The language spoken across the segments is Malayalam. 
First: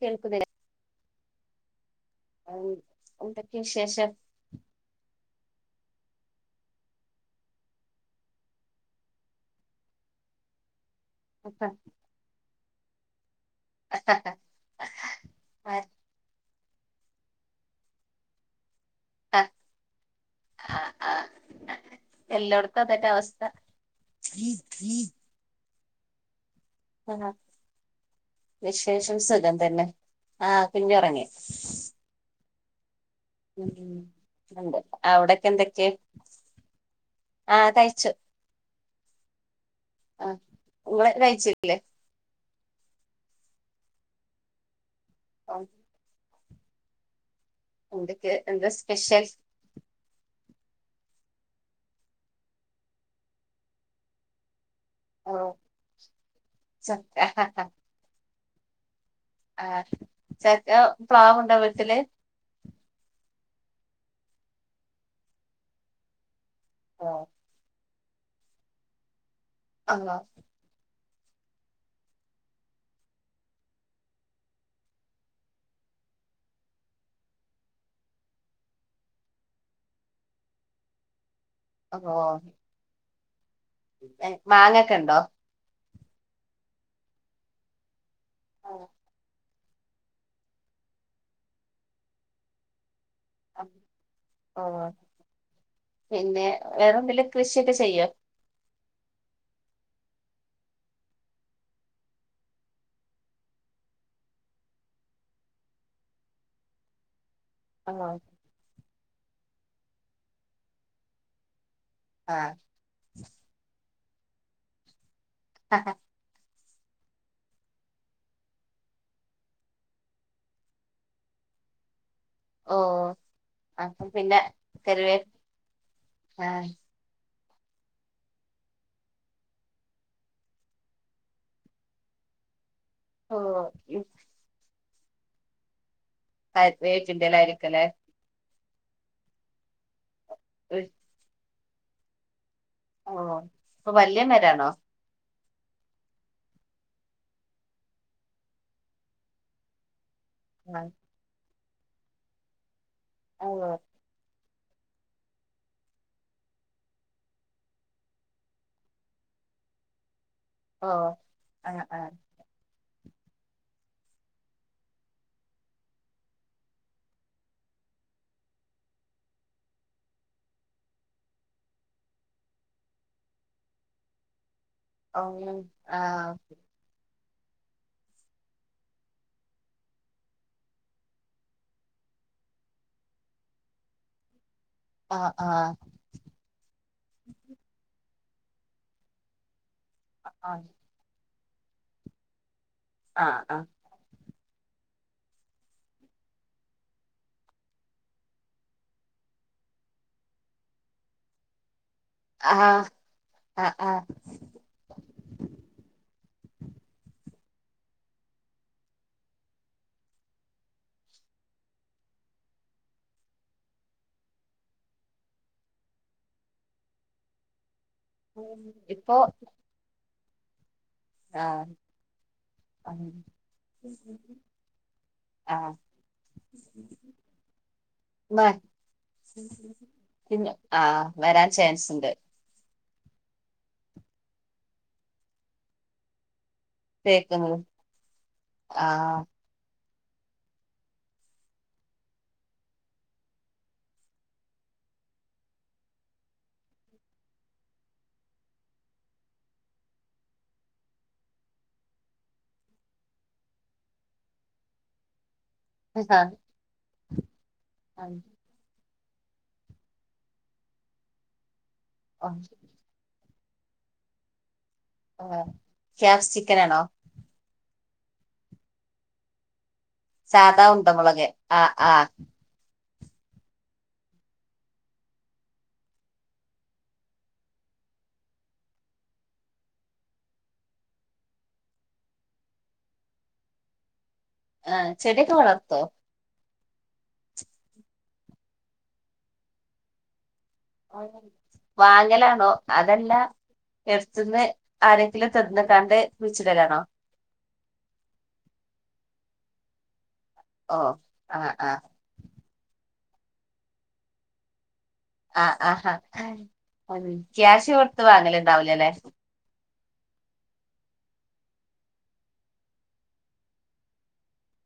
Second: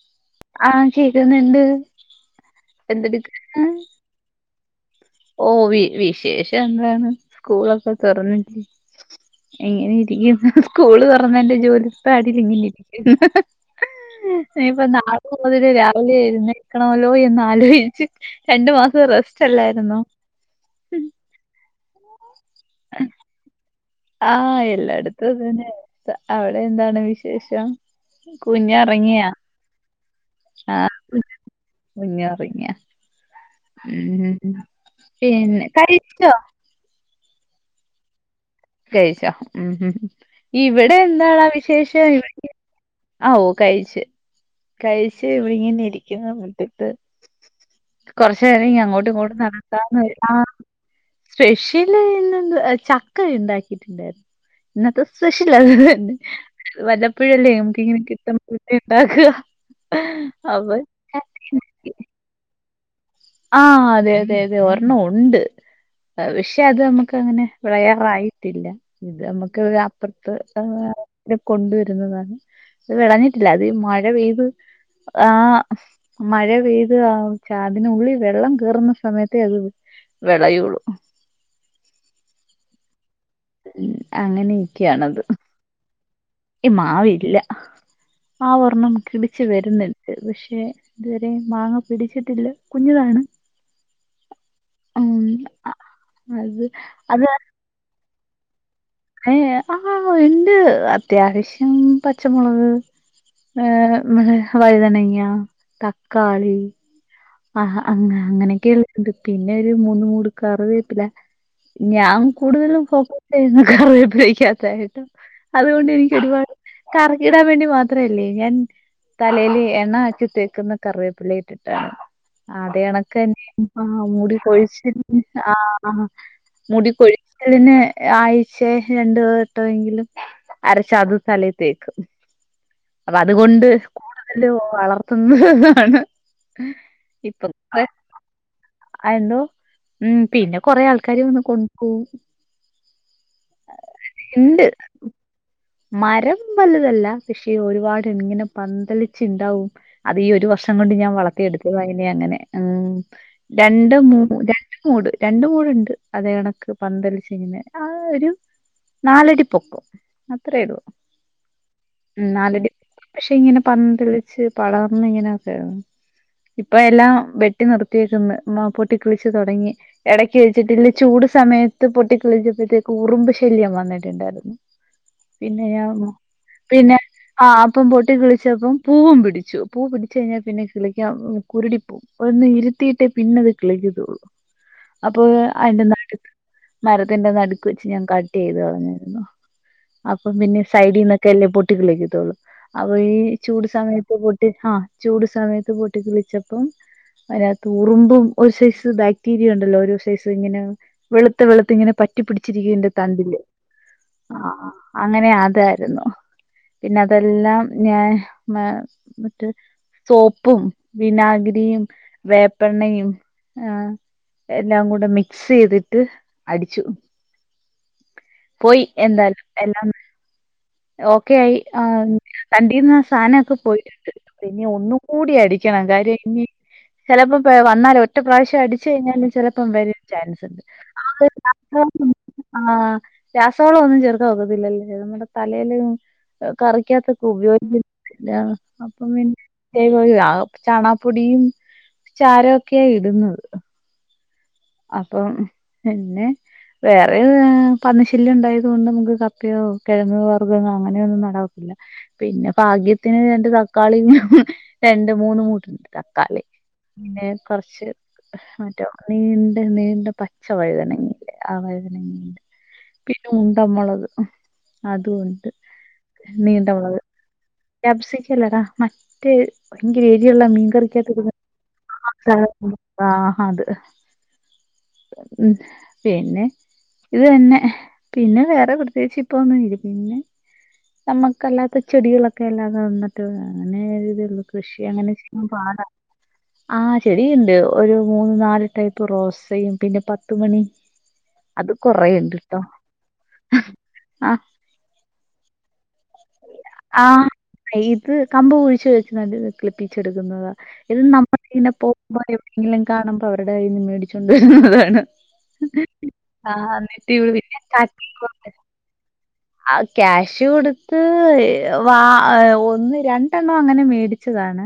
കേൾക്കുന്നില്ലേ ആഹ് കേക്കുന്നുണ്ട് അഹ് ന്തക്കേ എന്തെടുക്കാണ് വിശേഷം ഓ വി വിശേഷം എന്താണ് സ്കൂളൊക്കെ തുറന്നിട്ടേ എങ്ങനെ ഇരിക്കുന്നു സ്കൂള് തുറന്ന എന്റെ ജോലിപ്പാടിൽ ഇങ്ങനെ ഇരിക്കുന്നു ഹ് ഹ് ഇപ്പൊ നാളെ മുതല് രാവിലെ എരുന്നേക്കണമല്ലോ എന്ന് ആലോചിച്ച് രണ്ടു മാസം റെസ്റ്റ് അല്ലായിരുന്നു ആഹ് ആഹ് എല്ലായിടത്തും അതെന്ന അവസ്ഥ ന്നെ അവിടെ എന്താണ് ആ വിശേഷം കുഞ്ഞ് വിശേഷം ഉറങ്ങിയാ സുഖം തന്നെ ആഹ് കുഞ്ഞ് ഉറങ്ങി കുഞ്ഞുറങ്യാ ഉം ഉണ്ട് അവിടൊക്കെ പിന്നെ എന്തൊക്കെയ കഴിച്ചോ ആഹ് കയ്ച്ചു കഴിച്ചോ ഉം ഇവിടെ നിങ്ങള് എന്താണ് ആഹ് കഴിച്ചില്ലേ വിശേഷം ആഹ് ഓ കഴിച്ചു കഴിച്ച് ഇവിങ്ങ ഇരിക്കുന്നു എന്തൊക്കെ കുറച്ച എന്താ നേരം ഇ അങ്ങോട്ടും സ്പെഷ്യൽ ഇങ്ങോട്ടും നട ആഹ് സ്പെഷ്യല് ചക്ക ഉണ്ടാക്ക ഇന്നത്തെ ഓ സ്പെഷ്യല് തന്നെ ചക്ക വല്ലപ്പഴല്ലേ നമക്ക ഇങ്ങനെ കി എന്താക്കാ ആഹ് ചെൽഹ പ്ലാവുണ്ടൊ വീട്ടില് ആഹ് അതെ അതെ അതെ ഒരെണ്ണം ഉണ്ട് വെഷെ അത് ഓ നമ്മക്ക് അങ്ങനെ പ്രയറായിട്ടില്ല ഇത് നമ്മക്ക് ഓ അപ്പർത്ത് ഹ് കൊണ്ടുവരുന്നതാണ് ഇത് വെളഞ്ഞിട്ടില്ല അത് മഴ പെയ്ത് ആഹ് മഴ പെയ്ത് ആഹ് ചാതിനുള്ളിൽ വെള്ളം കേറുന്ന സമയത്തേ അത് വെ ളയുള്ളൂ അത്ഹോ മ്മ്ഹ് മാങ്ങൊക്കെ ഉണ്ടോ അങ്ങനെയൊക്കെയാണത് കി മാവില്ല മാവൊർണ്ണം ബുകെയിപ്പിച് ച് വരുന്നുണ്ട് പഷെ ഇതുവരെ മാങ്ങ പിടിച്ചിട്ടില്ല കുഞ്ഞുതാണ് അ ഓ പിന്നെ അത് വേറെന്തേലും കൃഷിയൊക്കെ ചെയ്യോ ഏഹ് ആഹ് ഇണ്ട് അത്യാവശ്യം പച്ചമൊളക് ഹെ ഹെ മളെ വഴുദനങ്ങ തക്കാളി ആഹ് ഓ അങ്ങ അങ്ങനെയൊക്കെയണ്ട് പിന്നെ ഒരു മൂന്ന് മൂട് കറിവേപ്പില ഞാൻ കൂടുതലും ഫോക്കസ് ചെയ്യുന്നേ കറിവെപ്പീലക്ക്യാത്താ അതുകൊണ്ട് ആഹ് എനിക്ക് ഒരുപാട് കറിക്കിടാൻ വേണ്ടി മാത്രം ല്ലേ എൻ തലേൽ എണ്ണ ആക്കി തേക്കുന്ന കറിവെപ്പില ഇട്ടിട്ടാണ് ഓ അതെ എണക്കന്നെ ആഹെ അപ്പം മുടി പിന്നെ കൊഴിച്ചിൽ കരുവേ ആഹ് ആഹ് മുടി കൊഴി ക്കെതിന് ആയ്ചേ രണ്ടു വട്ട എങ്കിലും അരച്ചതും തലേതേക്കും അപ്പ ഓ അതുകൊണ്ട് കൂടുതല് വളർത്തുന്നതാണ് പരപേര്ച്ചിന്തേലായിക്കലേ ആഹ് എന്തോ മ്മ്ഹ് പിന്നെ കൊറെ ആൾക്കാര്ന്ന് കൊണ്ടു പോവും ആഹ് ആഹ് ഇപ്പൊ വല്ല്യ മരാണോ മ്മ്ഹ് മരം വലുതല്ല പഷേ ഒരുപാട്ങ്ങനെ പന്തളിച്ചുണ്ടാവും അത് ഈ ഒരുവർ ആഹ് ഷംകൊണ്ട് ഞാൻ വളത്തിയെടുത്തതായ്നെങ്ങനെ. ഉം. ഓ രണ്ട് മൂ. ര മൂട് രണ്ട് മൂടുണ്ട് അതേണക്ക്. പന്തലിച്ചിങ്ങനെ. ആ ഒരു.. നാലടി പൊകൊ. അത്രേള്ളു. ഓ ആഹ് ആഹ് ഉം നാലടി.. പഷെ ഇങ്ങനെ പന്തളിച്ച് പളർന്ന്ങ്ങനെ കേ.. ഇപ്പ എലാം വെട്ടി നിർത്തിയേക്ക്ന്ന് മാ പൊട്ടി കിളിച്ച് തൊടങ്ങി.. എടക് വെച്ചിട്ടില്ല ചൂട് സമയത്ത് പൊട്ടിക്കിളിച്ചപ്പത്തേകും ഉറുമ്പ് ശല്യം വന്നിട്ടുണ്ടായിര്ന്ന് ഓ പിന്നെയാമൊ. പിന്നെ.. ആഹ് അപ്പം പൊട്ടി കിളിച്ചപ്പം പൂവും പിടിച്ചു. പൂ പിടിച്ചു കഴിഞ്ഞാ പിന്നെത് കിളിക്കാ കുരുടിപ്പോ.. ഒന്നിരുത്തീട്ടേ പിന്നത് കിളിക്കതോള്ളു. അപ്പൊ ആഹ് ആഹ് അയിന്റെ നട്ക്. മരത്തിന്റെ നടുക്ക് വെച്ച് ഞാൻ കട്ട് ചെയ്ത് കളഞ്ഞിര്ന്നു അപ്പം പിന്നെ ആഹ് സൈഡിനോ.. ക്കല്ലേ പൊട്ടിളിക്കത്തോള്ളു. അപ്പൊ ഈ ആഹ് ചൂട് ആഹ് സമയത്ത് പൊട്ട്.. ട്ടി ഹാ ചൂട് സമയത്ത് പൊട്ടി കിളിച്ചപ്പം അയിനാത്ത്.. ഉറുമ്പും ഒരു സൈസ് ബാക്ടീരിയൊണ്ടല്ലോ ഓരോ സൈസ് ഇങ്ങനെ വെളുത്ത് വെളുത്ത് ഇങ്ങനെ പറ്റ്. റ്റി പിടിച്ചിരിക്ണ്ട് ആഹ് തണ്ടില് ആഹ് ആഹ് ആ അങ്ങനെ അതാരുന്നു.. പിന്നതെല്ലാം ഞാൻ മേ ന്ന്ട്ട്. സോപ്പും വിനാഗിരിയും വേപ്പ് പെണ്ണയും ആ എല്ലാം കൂടെ മിക്സ് യ്തിട്ട് അടിച്ചു.. പോയി ഇപ്പൊ എന്താലും എല്ലാം.. ഓക്കെ ആയി. ആഹ് ആം. തണ്ടീന്ന് സാനൊക്കെ പോയിട്ട്ണ്ട്. പിന്നെ ഒന്നും കൂടി ആഹ് അടിക്കണം കാര്യം ഇന്നി ചെലപ്പം പെ വന്നാലോ ഒറ്റ മ പ്രാശം അടിച്ച് കഴിഞ്ഞാലും ചെലപ്പം വരും.. പിന്നെ ചാൻസ്ണ്ട്. ആഹ് വരാൻ ചാൻസ് ഉണ്ട് ആ [inaudible] ആഹ് രാസവളവൊന്നും ചേർക്കാ ഒക്കത്തില്ലല്ലേ. നമ്മടെ. തലേല് കറിക്കാത്തൊക്കെ തേക്കുന്നത് ഉപയോഗിക്കി ല്ല. അപ്പം ആഹ് പിന്നെ.. അതേപോല ആഹ് ചാണാപ്പൊടിയും ചാരോക്കെയാ ഇട്ന്നത്. അപ്പം പിന്നെ വേറെത് പന്നിശല്യംണ്ടായത്കൊണ്ട് നമുക്ക് കപ്പയോ കെഴങ്ങ് വർഗ്ഗമോ അങ്ങനെയൊന്നും നടാൻ ഒക്കില്ല. പിന്നെ പാഗ്യത്തിന് രണ്ട് തക്കാളീം രണ്ട് മൂന്ന് മു ണ്ട് തക്കാളി പിന്നെ കൊറച്ച് മറ്റോ നീ ഒര് നീണ്ട പച്ച വഴുതനങ്ങയില്ലേ ആ വഴതനങ്ങ. ആഹ് ശെരി പിന്നെ ഉണ്ടമൊളക് ആഹ് അതുംഒണ്ട് നീണ്ട ക്യാപ്സിക്കനാണോ മൊളക് ക്യാപ്‌സിക്കല്ലടാ മറ്റേ ഭയങ്കരഎരിയൊള്ള സാധാ മീൻ ഉണ്ടമുളക് കറിക്കാത്തിടുന്നെ ആഹ് ആഹ് [unintelligible] ആഹ് അത് ഉം പിന്നെ ഇത് തന്നെ പിന്നെ വേറെ പ്രത്യേകിച്ച് ഇപ്പം ഒന്നും ഇല്ല. പിന്നെ നമുക്കല്ലാത്ത ചെടികളൊക്കെ അല്ലാതെ വന്നിട്ട് അങ്ങനെരിതേള്ളു കൃഷി ആഹ് അങ്ങനെ ചെടിയൊക്കെ ചെയ്യാൻ വളർത്തോ പാടാ. ആ ചെടിയ്ണ്ട് ഒരു മൂന്ന് നാല് ടൈപ്പ് റോസയും പിന്നെ പത്തുമണി. അത് കുറേ ഉണ്ട് വാങ്ങലാണോ? കേട്ടോ അതല്ല ആ എട്ത്ത്ന്ന് ആരെങ്കിലും തന്ന്ക്കാണ്ട് കുഴിച്ചിടലാണോ? ആഹ് ഇത് കമ്പ് കുഴിച്ചു വെച്ച്നട്ട്. കിളിപ്പിച്ചെടുക്കുന്നതാ ഓഹ് ഇത് ആഹ് നമ്മളിങ്ങനെ ആഹ് പോ [unintelligible] എവിടെയെങ്കിലും കാണുമ്പ അവരടെ കയ്യീന്ന് മേടിച്ചോണ്ട് വരുന്നതാണ് ആഹ് ആഹാ ആഹ് എന്നിട്ട് ഉം ക്യാഷ് കൊടുത്ത് [unintelligible] വാങ്ങലുണ്ടാവൂലല്ലേ ആഹ് ക്യാഷ് കൊടുത്ത് വാ ഒന്ന് രണ്ടെണ്ണം അങ്ങനെ മേടിച്ചതാണ്.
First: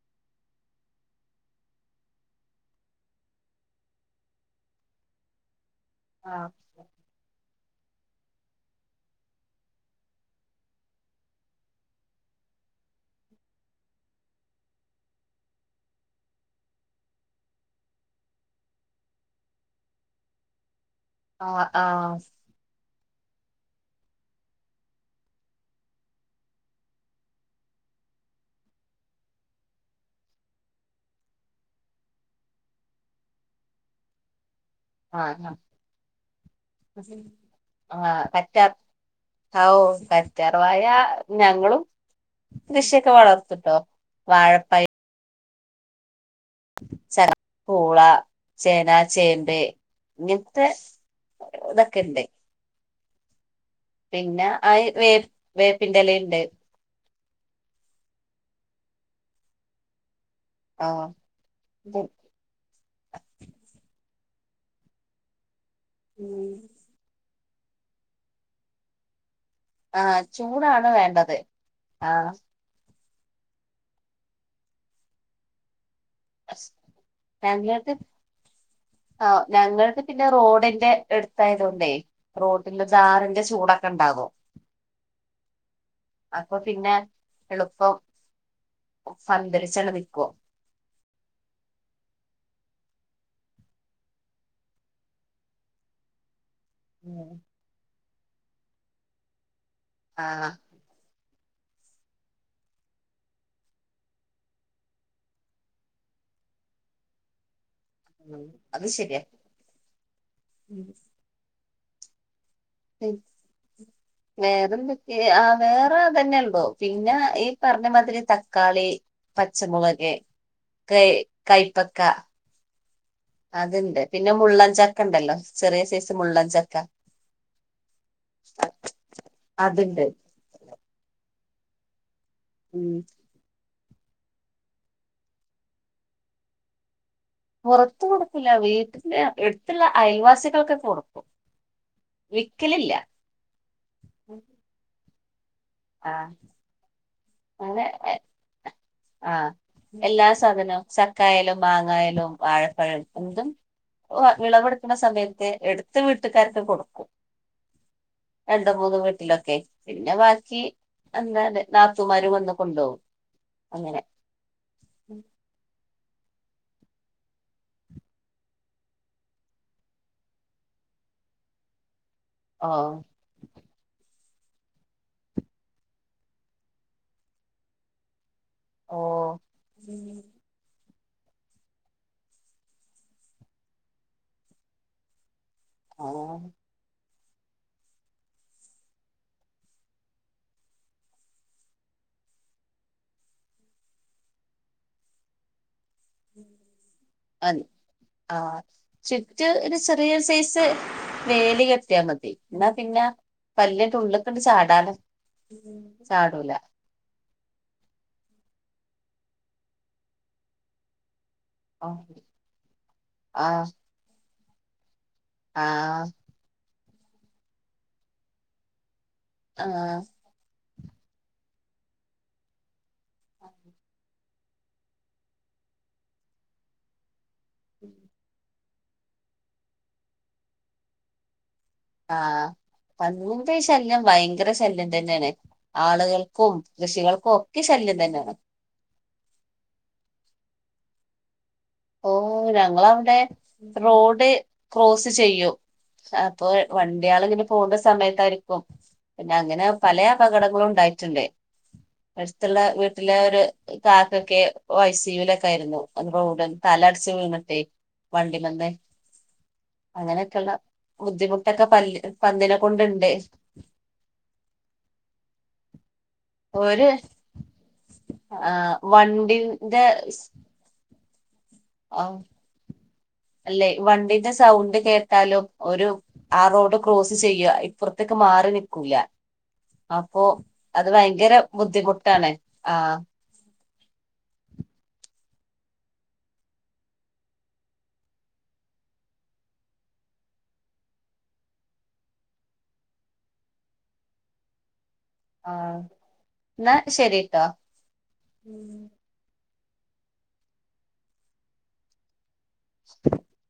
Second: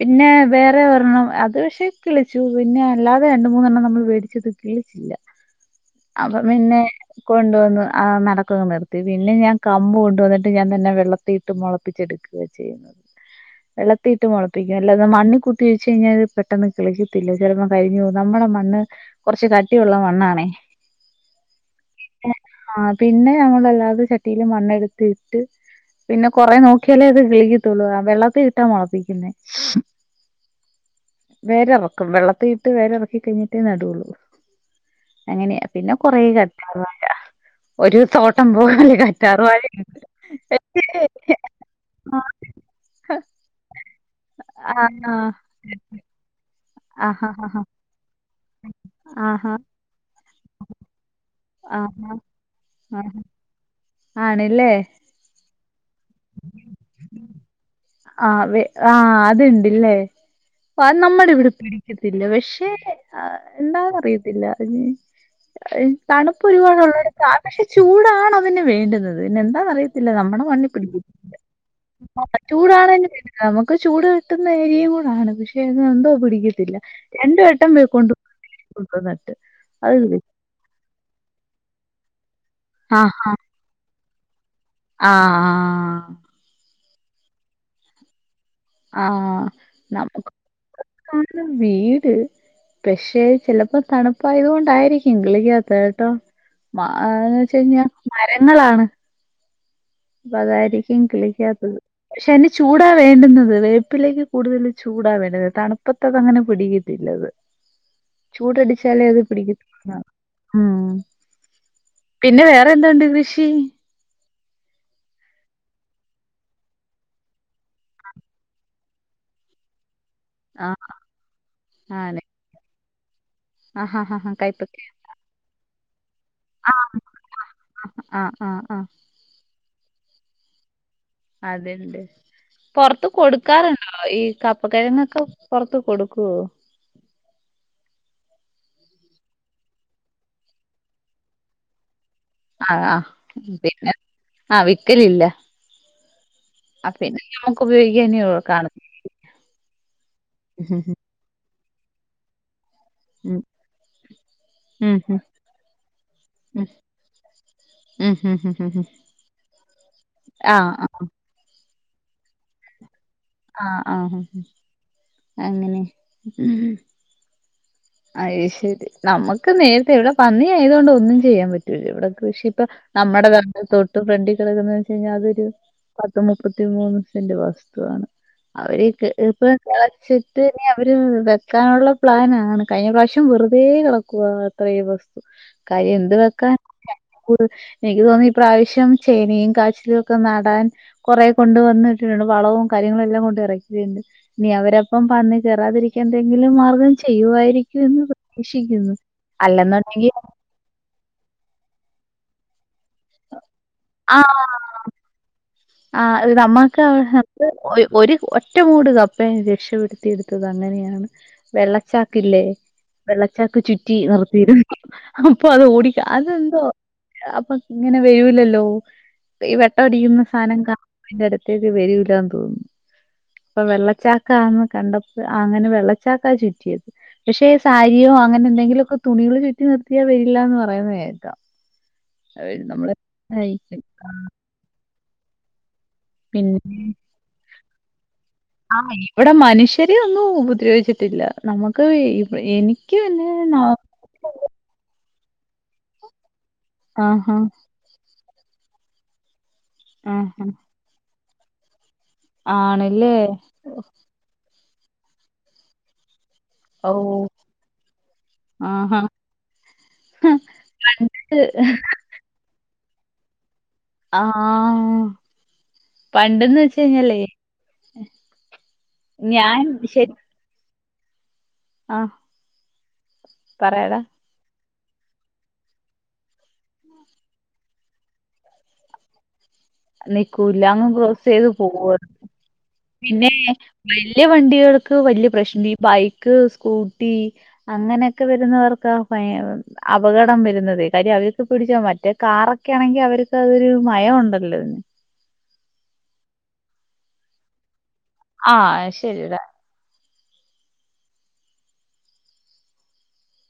പിന്നെ വേറെ ഒരെണ്ണം അത് പഷേ കിളിച്ചു പിന്നെ അല്ലാതെ രണ്ട് മൂന്നെണ്ണം നമ്മള് വേടിച്ചത് കിളി ച്ചില്ല അപ്പൊ ആഹ് പിന്നെ കൊണ്ടുവന്ന് ആ നടക്കവങ്ങ് നിർത്തി പിന്നെ ഞാൻ കമ്പ് കൊണ്ടുവന്നിട്ട് ഞാൻ തന്നെ വെ വെള്ളത്തിയിട്ട് മൊളപ്പിച്ചെടുക്ക ചെയ്യുന്നത് വെള്ളത്തിട്ട് മൊളപ്പിക്കും അല്ലാതെ മണ്ണിക്കുത്തിവെച്ച് കഴിഞ്ഞാ പെട്ടെന്ന് കിളിക്കത്തില്ല ചെലപ്പം കരിഞ്ഞ്പോവും നമ്മടെ മണ്ണ് കൊറച്ച് കട്ടിയൊള്ള മണ്ണാണേ. ആഹ് ആഹ് ആഹ് പിന്നെ ഞങ്ങള് അല്ലാതെ ചട്ടില് മണ്ണെട്ത്തിട്ട് പിന്നെ കൊറേ നോക്കിയാലേ അത് കിളിക്കത്തൊള്ളു ആഹ് വെള്ളത്തിയിട്ടാ മൊളപ്പിക്ക്‌ന്നേ വേരെറക്കും വെള്ളത്തി ഇട്ട് വേര് ഇറക്കി കഴിഞ്ഞിട്ടേ നടുവൊള്ളൂ. ആഹ് അങ്ങനെയാ പിന്നെ കൊറേ കറ്റാർ വാഴ ഒര് ആഹ് തോട്ടം കറ്റാർ പോലെ കറ്റാർ വഴയൊണ്ട്. അയാ ഞങ്ങളും കൃഷിയൊക്കെ വളർത്തുട്ടോ. വാഴപ്പഴം, ആന്നോ ച പൂള ചേനാ ആഹാ. ചേമ്പേ ഇങ്ങൻത്തെ ആഹ് ആഹ് ആഹ് പിന്നെ അയ് വേ വേപ്പിന്റെലണ്ട്. ആഹ് വേ ആഹ് അത്ണ്ടിലേ ആ പ്പത് നമ്മടെ ഇവ്ടെ ഇത് പിടിക്കത്തില്ല പഷേ ആഹ് എന്താന്ന് അറിയത്തില്ല ഞ്ഞി തണ്പ്പ് ഉം ഒര്പാടൊള്ളട [unintelligible] പഷേ ചൂടാണ് അതിന് വേണ്ടുന്നത് പിന്നെ ആ എന്താന്നറിയത്തില്ല നമ്മടെ മണ്ണി ചൂടാണ് പിടിക്കു വേണ്ടത്. ആ ആഹ് ചൂടാണെലുംവേണ്ടില്ല നമുക്ക് ചൂട് കിട്ടുന്ന ഏരിയേകൂടാണ് പഷേത് എന്തോ പിടിക്കത്തില്ല രണ്ട് വട്ടം കൊണ്ടു ആഹ് ഞങ്ങൾദ് പിന്നെ റോഡിന്റെ എടുത്തായതൊണ്ടേ റോ പിന്നെ ചാറിന്റെ ചൂടൊക്കെണ്ടാവും. ആഹ് ആഹ് അപ്പ പിന്നെ എള്പ്പം പന്തലിച്ചണ് നൽക്കും. ആഹ് വീട്. പക്ഷെ ചിലപ്പോ തണുപ്പായത് കൊണ്ടായിരിക്കും കിളിക്കാത്തെ കേട്ടോ? [unintelligible] വെച്ച കഴിഞ്ഞാൽ മരങ്ങളാണ്. ആ പതായിരിക്കും ഇ കിളിക്കാത്തത്. പക്ഷെ അതിന് ചൂടാ വേണ്ടുന്നത് വേപ്പിലക്ക് കൂടുതൽ ചൂടാ വേണ്ടുന്നത് തണുപ്പത്ത്. ത്തത് അങ്ങനെ പിടിക്കത്തിലത്. ചൂട് അടിച്ചാലേ അത് പിടിക്ക ത്തൊള്ളു ആ ഉം പിന്നെ വേറെ എന്താണ്ട് കൃഷി? വേറെന്തൊക്കെ ആഹ് വേറെ അതന്നെ ഉണ്ടോ പിന്നെ ഈ പറഞ്ഞ മാതിരി തക്കാളി. പച്ചമുളക് ആ കൈകൈപ്പക്ക. ആനെ അത്ണ്ട് ആഹാഹാഹാ പിന്നെ കൈപ്പക്ക മുള്ളൻചക്ക ഉണ്ടല്ലോ ചെറിയ സൈസ് മുള്ളചക്ക. ആ ആ ആ ചക്ക അത്ണ്ട്. അത്ണ്ട് ഉം പൊറത്ത് കൊടുക്ക. കാറുണ്ടോ ഈ കപ്പ കൊഴങ്ങൊക്കെ പുറത്ത് കൊടുക്കുവോ? പുറത്ത് കൊടുക്കുല്ല വീട്ടില് എടുത്തുള്ള അയൽവാസികൾ കൊക്കെ കൊട്ക്കും. ആഹ് ആഹ് പിന്നെ ആ. വിക്കലില്ല. ആഹ് ആഹ് പിന്നെ നമ്മക്ക് അങ്ങനെ ഉപയോഗിക്ക കാണ ആഹ് എല്ലാ ഉം സാധനവും ചക്കായാലും മാങ്ങായാലും വാഴപ്പഴം. ഉം എന്തും വിളവെടുക്കണ ഉം ഉം സമയത്ത് എടുത്ത് വീട്ടുകാർക്ക് കൊടുക്കും. ഉം ഉം ഉം രണ്ട് ഉം ഉം മൂന്ന് വീട്ടിലൊക്കെ പിന്നെ ബാക്കി ആഹ് ആഹ് അങ്ങനെ. നാത്തു ൻമാരും വന്ന് കൊണ്ടോകും. ആഹ് ആഹ് അങ്ങനെ. അ യ്ശരി നമുക്ക് നേരത്തെ ഇവിടെ പന്നി ആയത് കൊണ്ട് ഒന്നും ചെയ്യാൻ പറ്റു. റ്റു ല ഇവിടെ കൃഷി ഇപ്പ ഓ നമ്മുടെ. തൊട്ട് ഫ്രണ്ടിൽ കിടക്കുന്ന വെച്ച് കഴിഞ്ഞാൽ അതൊരു പത്ത്മുപ്പത്തി മൂന്ന് സെന്റ് വസ്തുവാണ്. അവര് ഓ ഇപ്പ കളച്ചിട്ട് ഇനി അവര് വെക്കാനുള്ള പ്ലാനാണ്. കഴിഞ്ഞ പ്രാവശ്യം വെറുതെ കെടക്കുക അത്രേയും വസ്തു കാര്യം എന്ത് വെക്കാൻ. എനിക്ക് തോന്നി ഈ പ്രാവശ്യം ചേനയും കാച്ചിലും ഒക്കെ നടാൻ. കൊറേ കൊണ്ട് വന്നിട്ടിട്ടുണ്ട് വളവും കാര്യങ്ങളും എല്ലാ കൊണ്ട് എറക്കിണ്ട്. ഇനീ അവരപ്പം പന്നി കേറാതിരിക്കാൻ എന്തെങ്കിലും മാർഗം ചെയ്യുവായിരിക്കും. എന്ന് ആ പ്രതീക്ഷിക്കുന്നു ചിറ്റ് ഒരു അല്ലെന്നുണ്ടെങ്കിൽ ചെറിയ സൈസ്. വേലി കെട്ട്യാ മതി ഇന്നാ പിന്നെ പന്നി ഉള്ള് ക്കണ്ട് ചാടാതെ. ആഹ് ഇത് നമ്മെ ഒരു ഒറ്റമൂട് കപ്പയെ രക്ഷപ്പെടുത്തി എടുത്തത് അങ്ങനെയാണ്. വെള്ളച്ചാക്ക് ആഹ് ഇല്ലേ വെള്ളച്ചാക്ക് ആഹ് ചുറ്റി നിർത്തിരുന്നു. അപ്പൊ അത് ഓടിക്ക അതെന്തോ അപ്പൊ ഇങ്ങനെ വയൂലല്ലോ? ഈ വെട്ടം ആഹ് അടിക്കുന്ന സാധനം കാണ അതിന്റെ അടുത്തേക്ക് വരൂലാന്ന് തോന്നുന്നു അപ്പൊ വെള്ളചാ ന്ന് കണ്ടപ്പോ അങ്ങനെ വെള്ളച്ചാക്കാ ചുറ്റിയത് പക്ഷെ സാരിയോ അങ്ങനെ എന്തെങ്കിലും ഒക്കെ. തുണികള് ചുറ്റി നിർത്തിയാ വരില്ല എന്ന് പറയുന്ന കേക്ക. ആഹ് പന്നിന്റെ ഈ ആയിരിക്കും ശല്യം ഭയങ്കര ശല്യം തന്നെ ആണ് ആളുകൾ. ക്കും പിന്നെ കൃഷികൾക്കും ഒക്കെ ശല്യം തന്നെയാണ്. ആഹ് ഇവിടെ മനുഷ്യരെ ഒന്നും ഉപദ്രവിച്ചിട്ടില്ല. നമുക്ക്. ഓ ഇവ- എനിക്ക് ഞങ്ങളവ്ടെ പിന്നെ ന- റോഡ്. ക്രോസ് ചെയ്യും അപ്പൊ വണ്ട്യാള് ആഹാ ഇങ്ങനെ പോവുണ്ട. സമയത്തായിരിക്കും പിന്നെ അങ്ങനെ പലേ ആഹാ അപകടങ്ങളും ഉണ്ടായിട്ട്ണ്ട്. അടുത്തുള്ള വീട്ടിലെ ആണല്ലേ ഒരു താത്തൊക്കെ ഒ എസി യു ലൊക്കെ ആയിരുന്നു അപ്പോ ഉടൻ. തല ഓ അട്ച് വീണിട്ടേ വണ്ടിമന്ന്. ആഹാ അങ്ങനെ ഒക്കെള്ള ബുദ്ധിമുട്ടൊക്കെ പ പന്നിനെ കൊണ്ടുണ്ട്. ആഹ് പണ്ട്ന്ന് വെച്ച് ഒരു കഴിഞ്ഞാലേ? ആ, ഞാൻ വണ്ടിന്റെ ശരി ആ ആഹ് അല്ലെ പറയടാ വണ്ടീന്റെ സൗണ്ട് കേട്ട ട്ടാലും ഒരു ആ റോഡ് ക്രോസ് ചെയ്യ ഇപ്പറ്ത്ത്ക്ക് മാറി നിക്കൂല അപ്പൊ നിക്കൂല്ല അത് അങ്ങ് ക്രോസ് ഭയങ്കര ചെയ്ത് പോവുക ബുദ്ധിമുട്ടാണ്. ആ പിന്നെ വല്യ വണ്ടികൾക്ക് വല്യ പ്രശ്നണ്ട് ഈ ബൈക്ക് സ്കൂട്ടി അങ്ങനെയൊക്കെ വരുന്നവർക്ക് ആ ഭയ അപകടം വെരുന്നതെ. കാര്യം അവർക്ക് പിടിച്ച മറ്റേ കാറൊക്കെ ആണെങ്കി അവർക്ക് അതൊരു മയൊ ഉണ്ടല്ലോ. ആഹ് എന്നാ ശരിട്ടാ ആഹ് ശെരിടാ [unintelligible]